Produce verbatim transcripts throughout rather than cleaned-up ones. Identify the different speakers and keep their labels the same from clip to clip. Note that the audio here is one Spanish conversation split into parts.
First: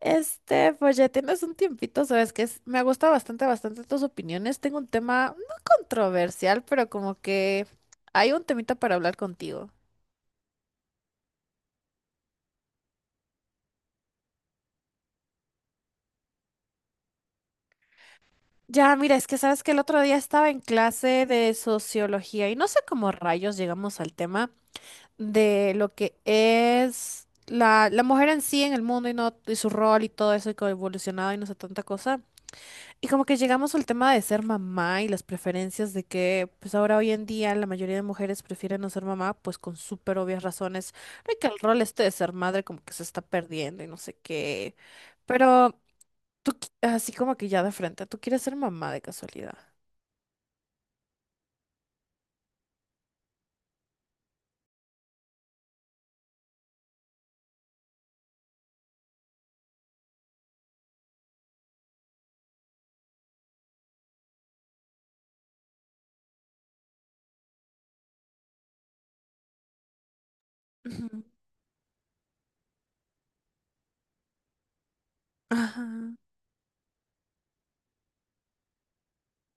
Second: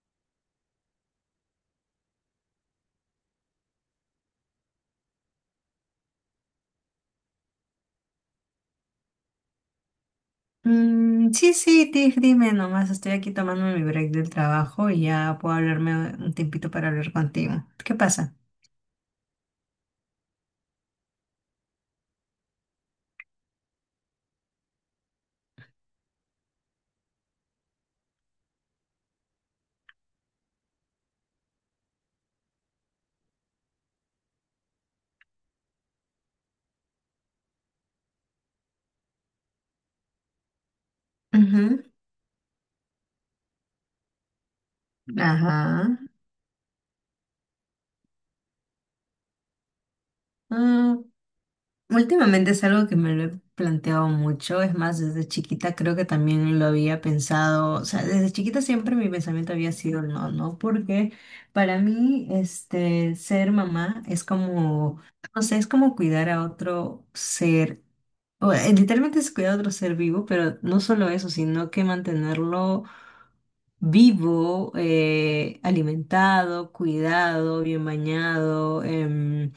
Speaker 1: Este, pues ya tienes un tiempito, sabes que es- me gusta bastante, bastante tus opiniones. Tengo un tema no controversial, pero como que hay un temita para hablar contigo.
Speaker 2: Mm, sí, sí, di- dime nomás, estoy aquí tomando mi break del trabajo y ya puedo hablarme un tiempito para hablar contigo. ¿Qué pasa?
Speaker 1: Ya, mira, es que sabes que el otro día estaba en clase de sociología y no sé cómo rayos llegamos al tema de lo que es la, la mujer en sí en el mundo y, no, y su rol y todo eso y cómo ha evolucionado y no sé tanta cosa. Y como que llegamos al tema de ser mamá y las preferencias de que, pues ahora hoy en día la mayoría de mujeres prefieren no ser mamá, pues con súper obvias razones, de que el rol
Speaker 2: Ujú.
Speaker 1: este de ser madre como que se está perdiendo y no sé qué. Pero
Speaker 2: Ajá.
Speaker 1: tú, qui- así como que ya de frente, ¿tú quieres ser mamá de casualidad?
Speaker 2: Mm, Últimamente es algo que me lo he planteado mucho, es más, desde chiquita creo que también lo había pensado, o sea, desde chiquita siempre mi pensamiento había sido el no, ¿no? Porque para mí, este, ser mamá es como, no sé, es como cuidar a otro ser O, eh, literalmente es cuidar a otro ser vivo, pero no solo
Speaker 1: Ujú.
Speaker 2: eso, sino que mantenerlo vivo, eh,
Speaker 1: Ajá,
Speaker 2: alimentado, cuidado, bien bañado, em,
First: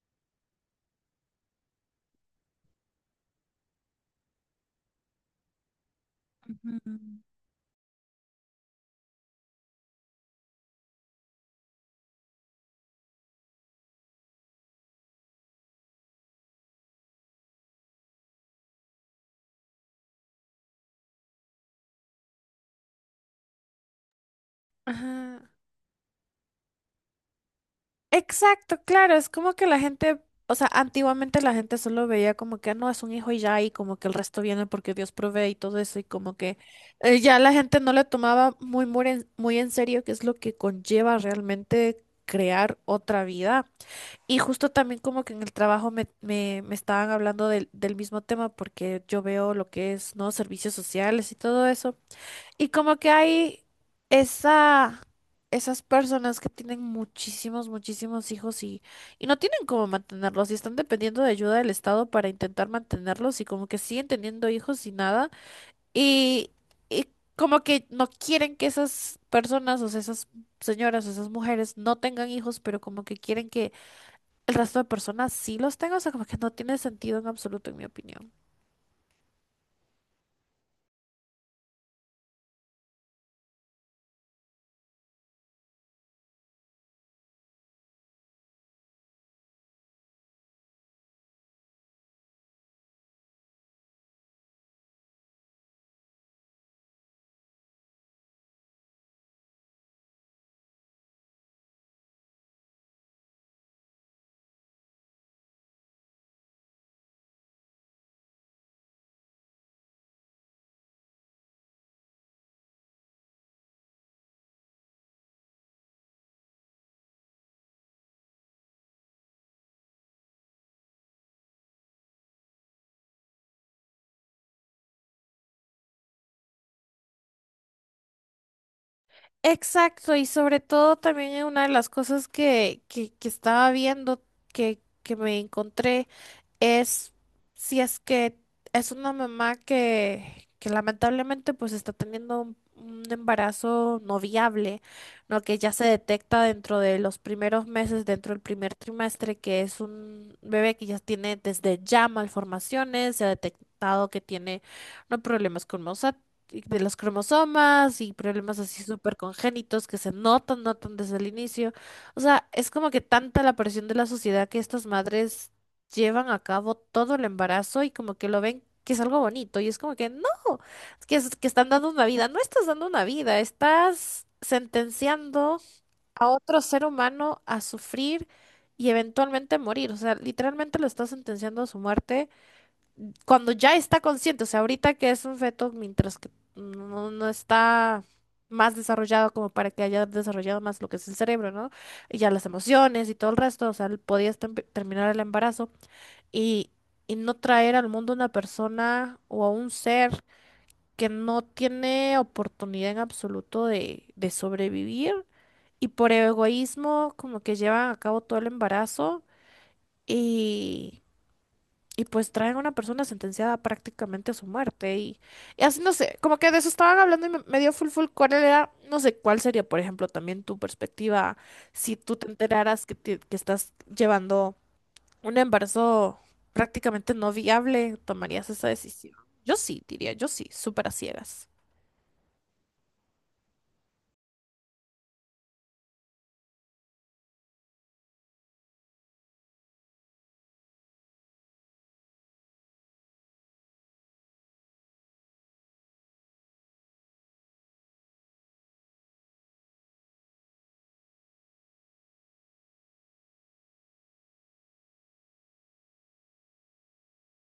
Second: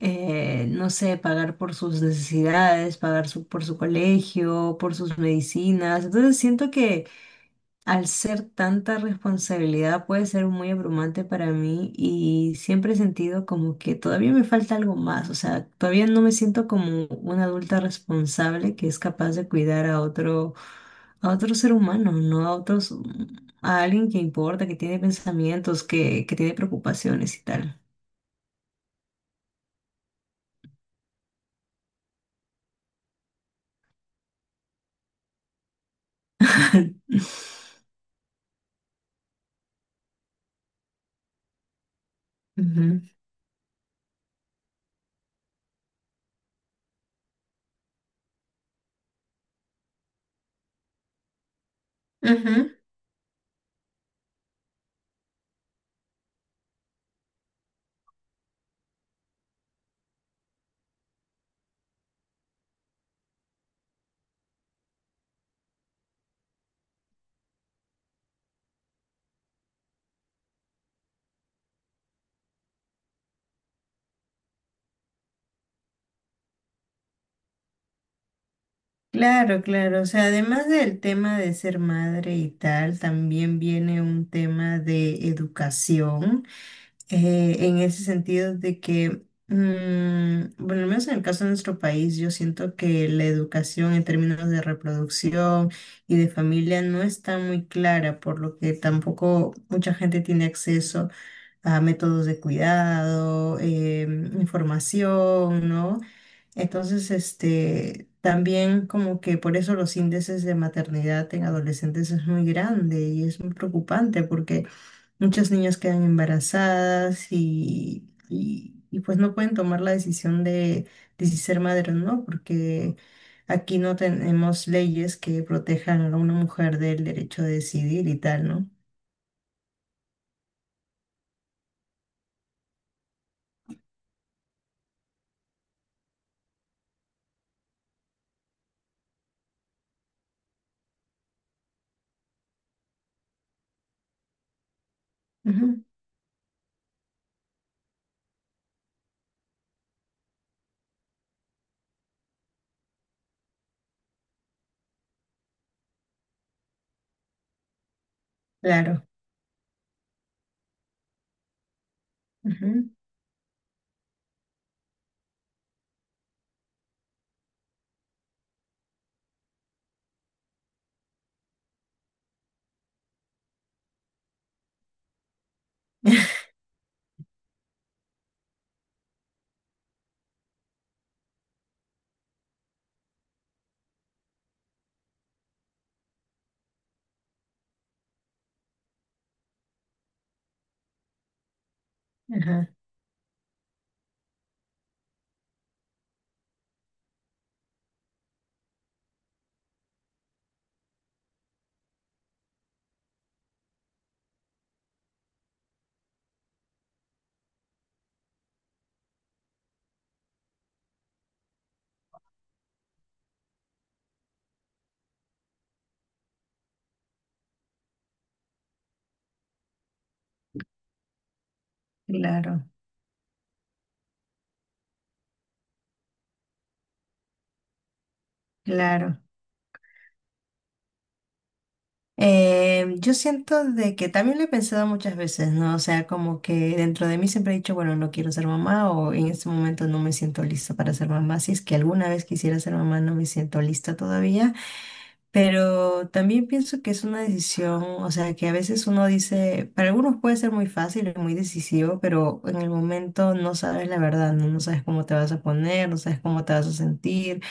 Speaker 2: eh, no sé, pagar por sus necesidades, pagar su- por su colegio, por sus medicinas. Entonces siento
Speaker 1: ujú,
Speaker 2: que al ser tanta responsabilidad puede ser muy abrumante para mí y siempre he sentido como que todavía me falta algo más, o sea, todavía no me siento como una adulta responsable que es capaz de cuidar a otro, a otro ser humano, no a otros, a alguien que importa, que tiene
Speaker 1: ajá.
Speaker 2: pensamientos, que, que tiene preocupaciones y tal.
Speaker 1: Exacto, claro, es como que la gente, o sea, antiguamente la gente solo veía como que no es un hijo y ya, y como que el resto viene porque Dios provee y todo eso, y como que eh, ya la gente no le tomaba muy, muy en, muy en serio qué es lo que conlleva realmente crear
Speaker 2: Ujú,
Speaker 1: otra vida. Y justo también como que en el trabajo me, me, me estaban hablando del del mismo tema porque yo veo lo que es, ¿no? Servicios sociales y todo eso. Y
Speaker 2: ujú.
Speaker 1: como que hay esa, esas personas que tienen muchísimos, muchísimos hijos y, y no tienen cómo mantenerlos y están dependiendo de ayuda del Estado para intentar mantenerlos y como que siguen teniendo hijos y nada. Y, y como que no quieren que esas personas, o sea, esas señoras o esas mujeres no tengan hijos, pero como que quieren que el resto de personas sí los tengan. O sea, como que no tiene sentido en absoluto, en mi opinión.
Speaker 2: Claro, claro. O sea, además del tema de ser madre y tal, también viene un tema de educación. Eh, en ese sentido de que, mm, bueno, al menos en el caso de nuestro país, yo siento que la educación en términos de reproducción y de familia no está muy clara, por lo que tampoco mucha gente tiene acceso a métodos de cuidado, em, información, ¿no? Entonces, este... también como que por eso los índices de maternidad en adolescentes es muy grande y es muy preocupante porque muchas niñas quedan embarazadas y, y- y, pues no pueden tomar la decisión de, de si ser madre o no, porque aquí no tenemos leyes que protejan a una mujer del derecho de decidir y tal, ¿no?
Speaker 1: Exacto, y sobre todo también es una de las cosas que, que, que estaba viendo, que, que me encontré es si es que es una mamá que, que lamentablemente pues está teniendo un, un embarazo no viable, ¿no? Que ya
Speaker 2: Ujú.
Speaker 1: se detecta dentro de los primeros meses, dentro del primer trimestre, que es un bebé que ya tiene desde ya malformaciones, se ha detectado que tiene no problemas con mosa- de los cromosomas y problemas así
Speaker 2: Claro.
Speaker 1: súper congénitos que se notan, notan desde el inicio. O sea, es
Speaker 2: Ujú.
Speaker 1: como que tanta la presión de la sociedad que estas madres llevan a cabo todo el embarazo y como que lo ven que es algo bonito y es como que no, es que, es- que están dando una vida, no estás dando una vida, estás sentenciando a otro ser humano a sufrir y eventualmente morir, o sea, literalmente lo estás sentenciando a su muerte cuando ya está consciente, o sea, ahorita que es un feto mientras que no, no está más desarrollado como para que haya desarrollado más lo que es el cerebro, ¿no? Y ya las
Speaker 2: Ajá,
Speaker 1: emociones y todo el resto, o sea, él podía estem- terminar el embarazo y, y no traer al mundo una persona o a un ser que no tiene oportunidad en absoluto de, de sobrevivir y por egoísmo como que llevan a cabo todo el embarazo y, y pues traen a una persona sentenciada prácticamente a su muerte y, y así no sé, como que de eso estaban hablando y me, me dio full full cuál era, no sé cuál sería por ejemplo también tu perspectiva si tú te
Speaker 2: claro,
Speaker 1: enteraras que, te- que estás llevando un embarazo prácticamente no viable, ¿tomarías esa decisión?
Speaker 2: claro.
Speaker 1: Yo sí, diría, yo sí, súper a ciegas.
Speaker 2: Eh, yo siento de que también lo he pensado muchas veces, ¿no? O sea, como que dentro de mí siempre he dicho, bueno, no quiero ser mamá o en este momento no me siento lista para ser mamá. Si es que alguna vez quisiera ser mamá, no me siento lista todavía. Pero también pienso que es una decisión, o sea, que a veces uno dice, para algunos puede ser muy fácil y muy decisivo, pero en el momento no sabes la verdad, ¿no? No sabes cómo te vas a poner, no sabes cómo te vas a sentir.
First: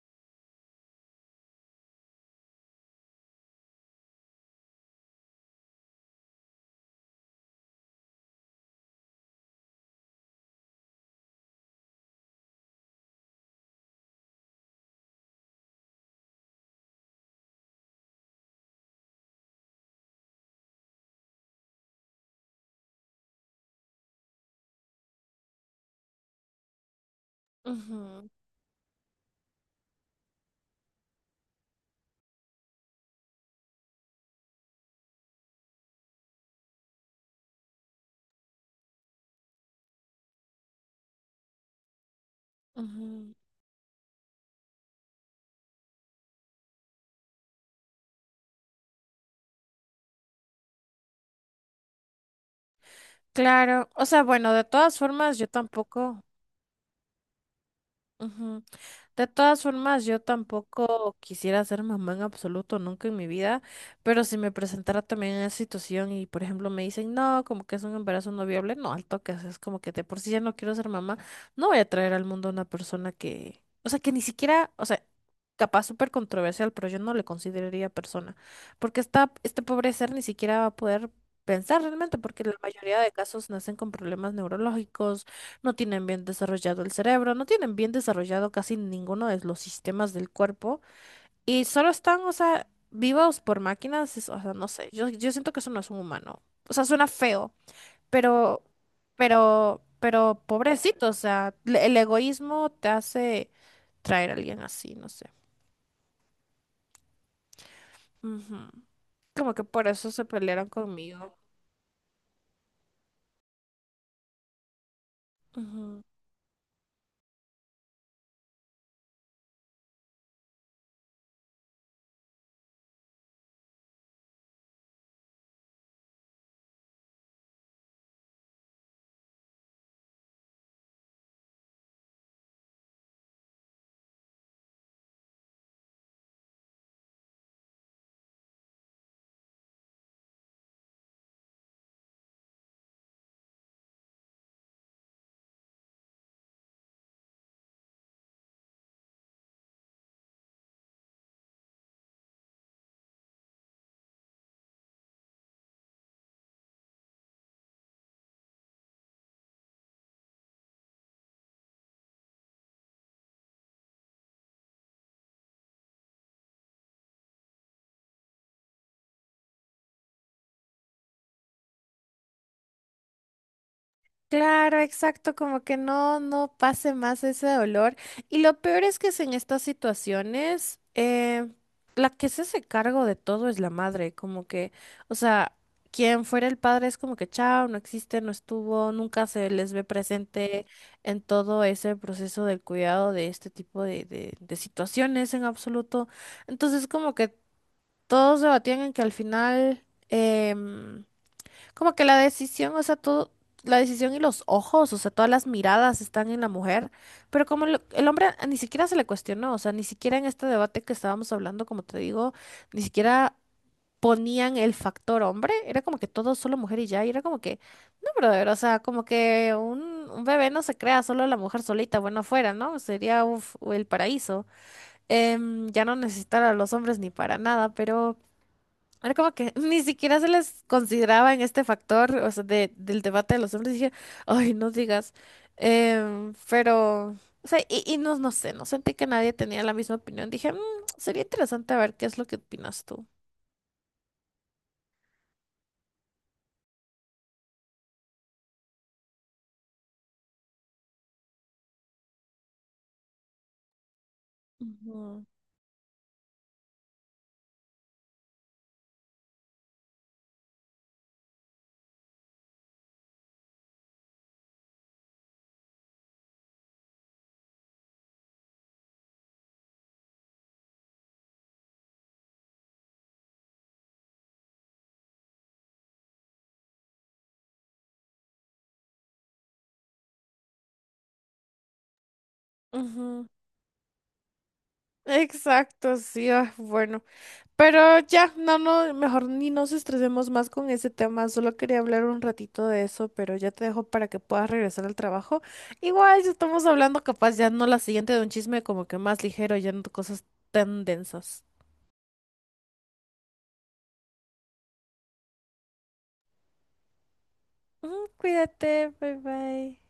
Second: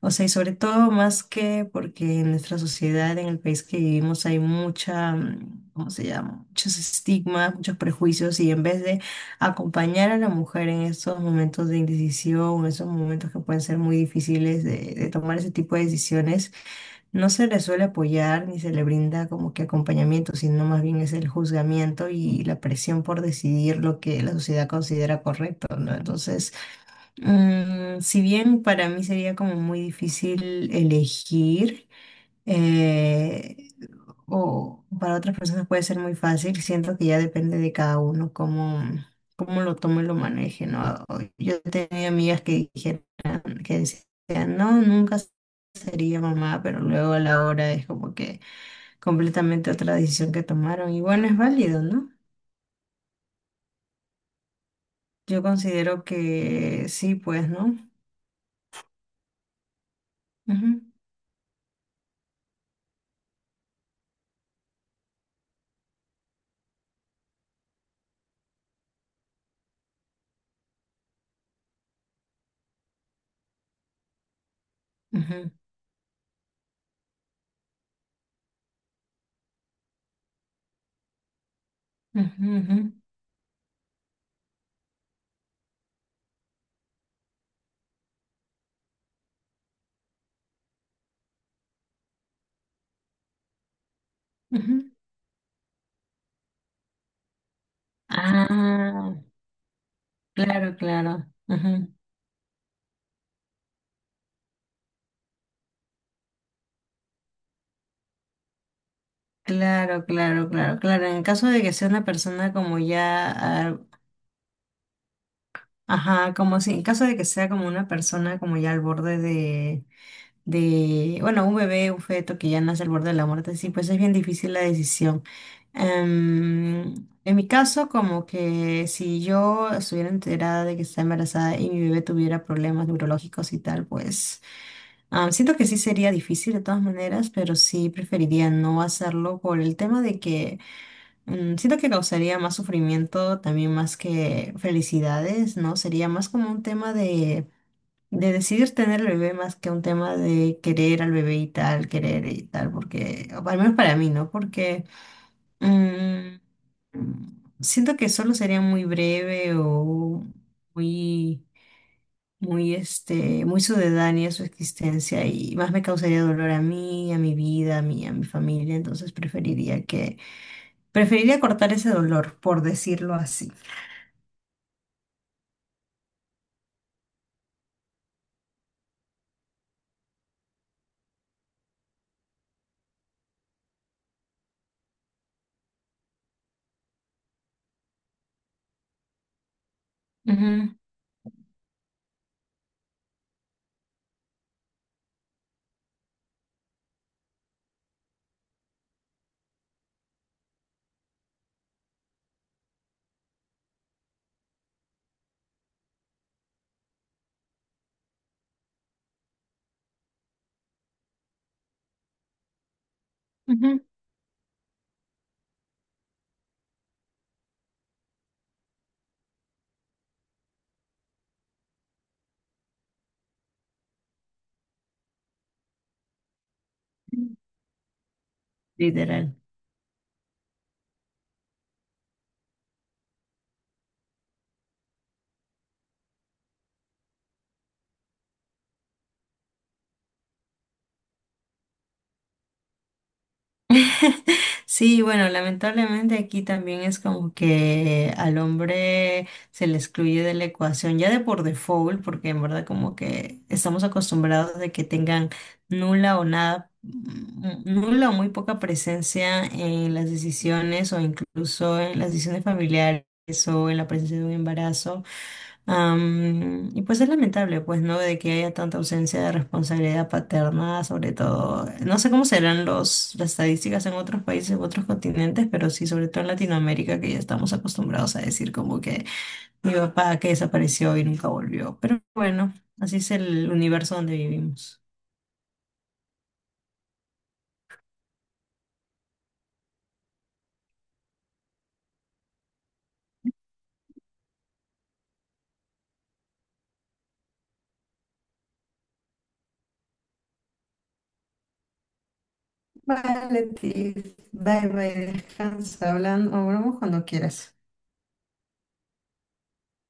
Speaker 2: O sea, y sobre todo más que porque en nuestra sociedad, en el país que vivimos, hay mucha, mm, ¿cómo se llama? Muchos estigmas, muchos prejuicios, y en vez de acompañar a la mujer en estos momentos de indecisión, en esos momentos que pueden ser muy difíciles de, de tomar ese tipo de decisiones, no se le suele apoyar ni se le brinda como que acompañamiento, sino más bien es el juzgamiento y la presión por decidir lo que la sociedad considera correcto, ¿no? Entonces... Mm, si
Speaker 1: Ujú,
Speaker 2: bien para mí sería como muy difícil elegir, eh, o para otras personas puede ser muy fácil, siento que ya depende de cada uno cómo, cómo lo tome y lo maneje, ¿no? O- Yo tenía amigas que dijeron,
Speaker 1: ujú.
Speaker 2: que decían, no, nunca sería mamá, pero luego a la hora es como que completamente otra decisión que tomaron. Y bueno, es válido, ¿no?
Speaker 1: Claro, o sea, bueno, de todas formas,
Speaker 2: Yo
Speaker 1: yo
Speaker 2: considero
Speaker 1: tampoco.
Speaker 2: que sí, pues, ¿no?
Speaker 1: Ujú. De todas formas, yo
Speaker 2: Ujú,
Speaker 1: tampoco quisiera ser mamá en absoluto, nunca en mi vida, pero si me presentara también en esa situación y, por ejemplo, me dicen, no, como que es un embarazo no viable, no, al toque, o sea, es como que de por sí ya no quiero ser mamá, no voy a traer al mundo a una persona que, o sea, que ni siquiera, o sea,
Speaker 2: ujú,
Speaker 1: capaz súper controversial, pero yo no le consideraría persona, porque esta, este pobre ser ni siquiera va a poder pensar realmente, porque
Speaker 2: ujú,
Speaker 1: la
Speaker 2: ujú,
Speaker 1: mayoría de casos nacen con problemas neurológicos no tienen bien desarrollado el cerebro, no tienen bien desarrollado casi ninguno de los sistemas del cuerpo y solo están, o sea, vivos por máquinas, es- o sea, no
Speaker 2: ujú.
Speaker 1: sé, yo, yo siento que eso no es un humano, o sea, suena feo, pero,
Speaker 2: Ah,
Speaker 1: pero, pero
Speaker 2: claro,
Speaker 1: pobrecito, o
Speaker 2: claro.
Speaker 1: sea, le-
Speaker 2: Ujú.
Speaker 1: el egoísmo te hace traer a alguien así, no sé. Ujú. Como que por
Speaker 2: Claro,
Speaker 1: eso se
Speaker 2: claro,
Speaker 1: pelearon
Speaker 2: claro, claro. En
Speaker 1: conmigo.
Speaker 2: caso de que sea una persona como ya, ah,
Speaker 1: Ujú.
Speaker 2: ajá, como si, en caso de que sea como una persona como ya al borde de, de, bueno, un bebé, un feto que ya nace al borde de la muerte, sí, pues es bien difícil la decisión. Em, en mi caso, como que si yo estuviera enterada de que está embarazada y mi bebé tuviera problemas neurológicos y tal, pues... Ah, siento que sí sería difícil de todas maneras, pero sí preferiría no hacerlo por el tema de que mm, siento que causaría más sufrimiento también más que felicidades, ¿no? Sería más como un tema de, de decidir tener el bebé más que un tema de querer al bebé y tal, querer y tal, porque, o al menos para mí, ¿no? Porque mm, mm, siento que solo sería muy breve o muy muy, este, muy sucedánea su existencia y más me causaría dolor a mí, a mi vida, a mí, a mi familia, entonces preferiría que, preferiría cortar ese dolor, por decirlo así.
Speaker 1: Claro, exacto, como que no, no pase más ese dolor. Y lo peor es que es en estas situaciones, eh, la que se hace cargo de todo es la madre, como que, o sea, quien fuera el padre es como que chao, no existe, no estuvo, nunca se les ve presente
Speaker 2: Ujú,
Speaker 1: en todo ese proceso del cuidado de este tipo de, de, de situaciones en absoluto. Entonces, como que todos debatían en que al final, em, como que la decisión, o sea, todo, la decisión y los ojos, o sea, todas las miradas están en la mujer, pero como lo- el hombre a- ni siquiera se le cuestionó, o sea, ni siquiera en este debate que estábamos hablando, como te digo, ni siquiera
Speaker 2: ujú.
Speaker 1: ponían el factor hombre, era como que todo solo mujer y ya, y era como que, no, brother, o sea, como que un, un, bebé no se crea solo la mujer solita, bueno, afuera, ¿no? Sería uf, el paraíso. Em, ya no necesitar a los hombres ni para nada, pero... Era como
Speaker 2: Literal.
Speaker 1: que ni siquiera se les consideraba en este factor, o sea, de, del debate de los hombres. Dije, ay, no digas. Em, pero, o sea, y, y no, no sé, no sentí que nadie tenía la misma opinión. Dije, "Mm, sería interesante ver qué es lo que opinas tú.
Speaker 2: Sí, bueno, lamentablemente aquí también es como que al hombre se le excluye de la ecuación ya de por default, porque en verdad como que estamos acostumbrados de que
Speaker 1: Ujú.
Speaker 2: tengan nula o nada, mm, nula o muy poca presencia en las decisiones o incluso en las decisiones familiares o en la presencia de un embarazo. Am, y pues es lamentable, pues, ¿no? De que haya tanta ausencia de responsabilidad paterna, sobre todo, no sé cómo serán los, las estadísticas en otros países, en otros continentes, pero sí, sobre todo en Latinoamérica, que ya estamos acostumbrados a decir como que mi papá que desapareció y nunca volvió. Pero bueno, así es
Speaker 1: Ujú.
Speaker 2: el universo donde vivimos.
Speaker 1: Exacto, sí, ah, bueno. Pero ya, no, no, mejor ni nos estresemos más con ese tema. Solo quería hablar un ratito de eso, pero ya te dejo para que puedas regresar al trabajo. Igual ya estamos hablando capaz ya no la siguiente de un chisme como que más ligero, ya no de cosas tan densas.
Speaker 2: Vale, Tiff. Bye, bye. Descansa. Hablando, hablamos cuando quieras.
Speaker 1: Ujú. Cuídate, bye bye.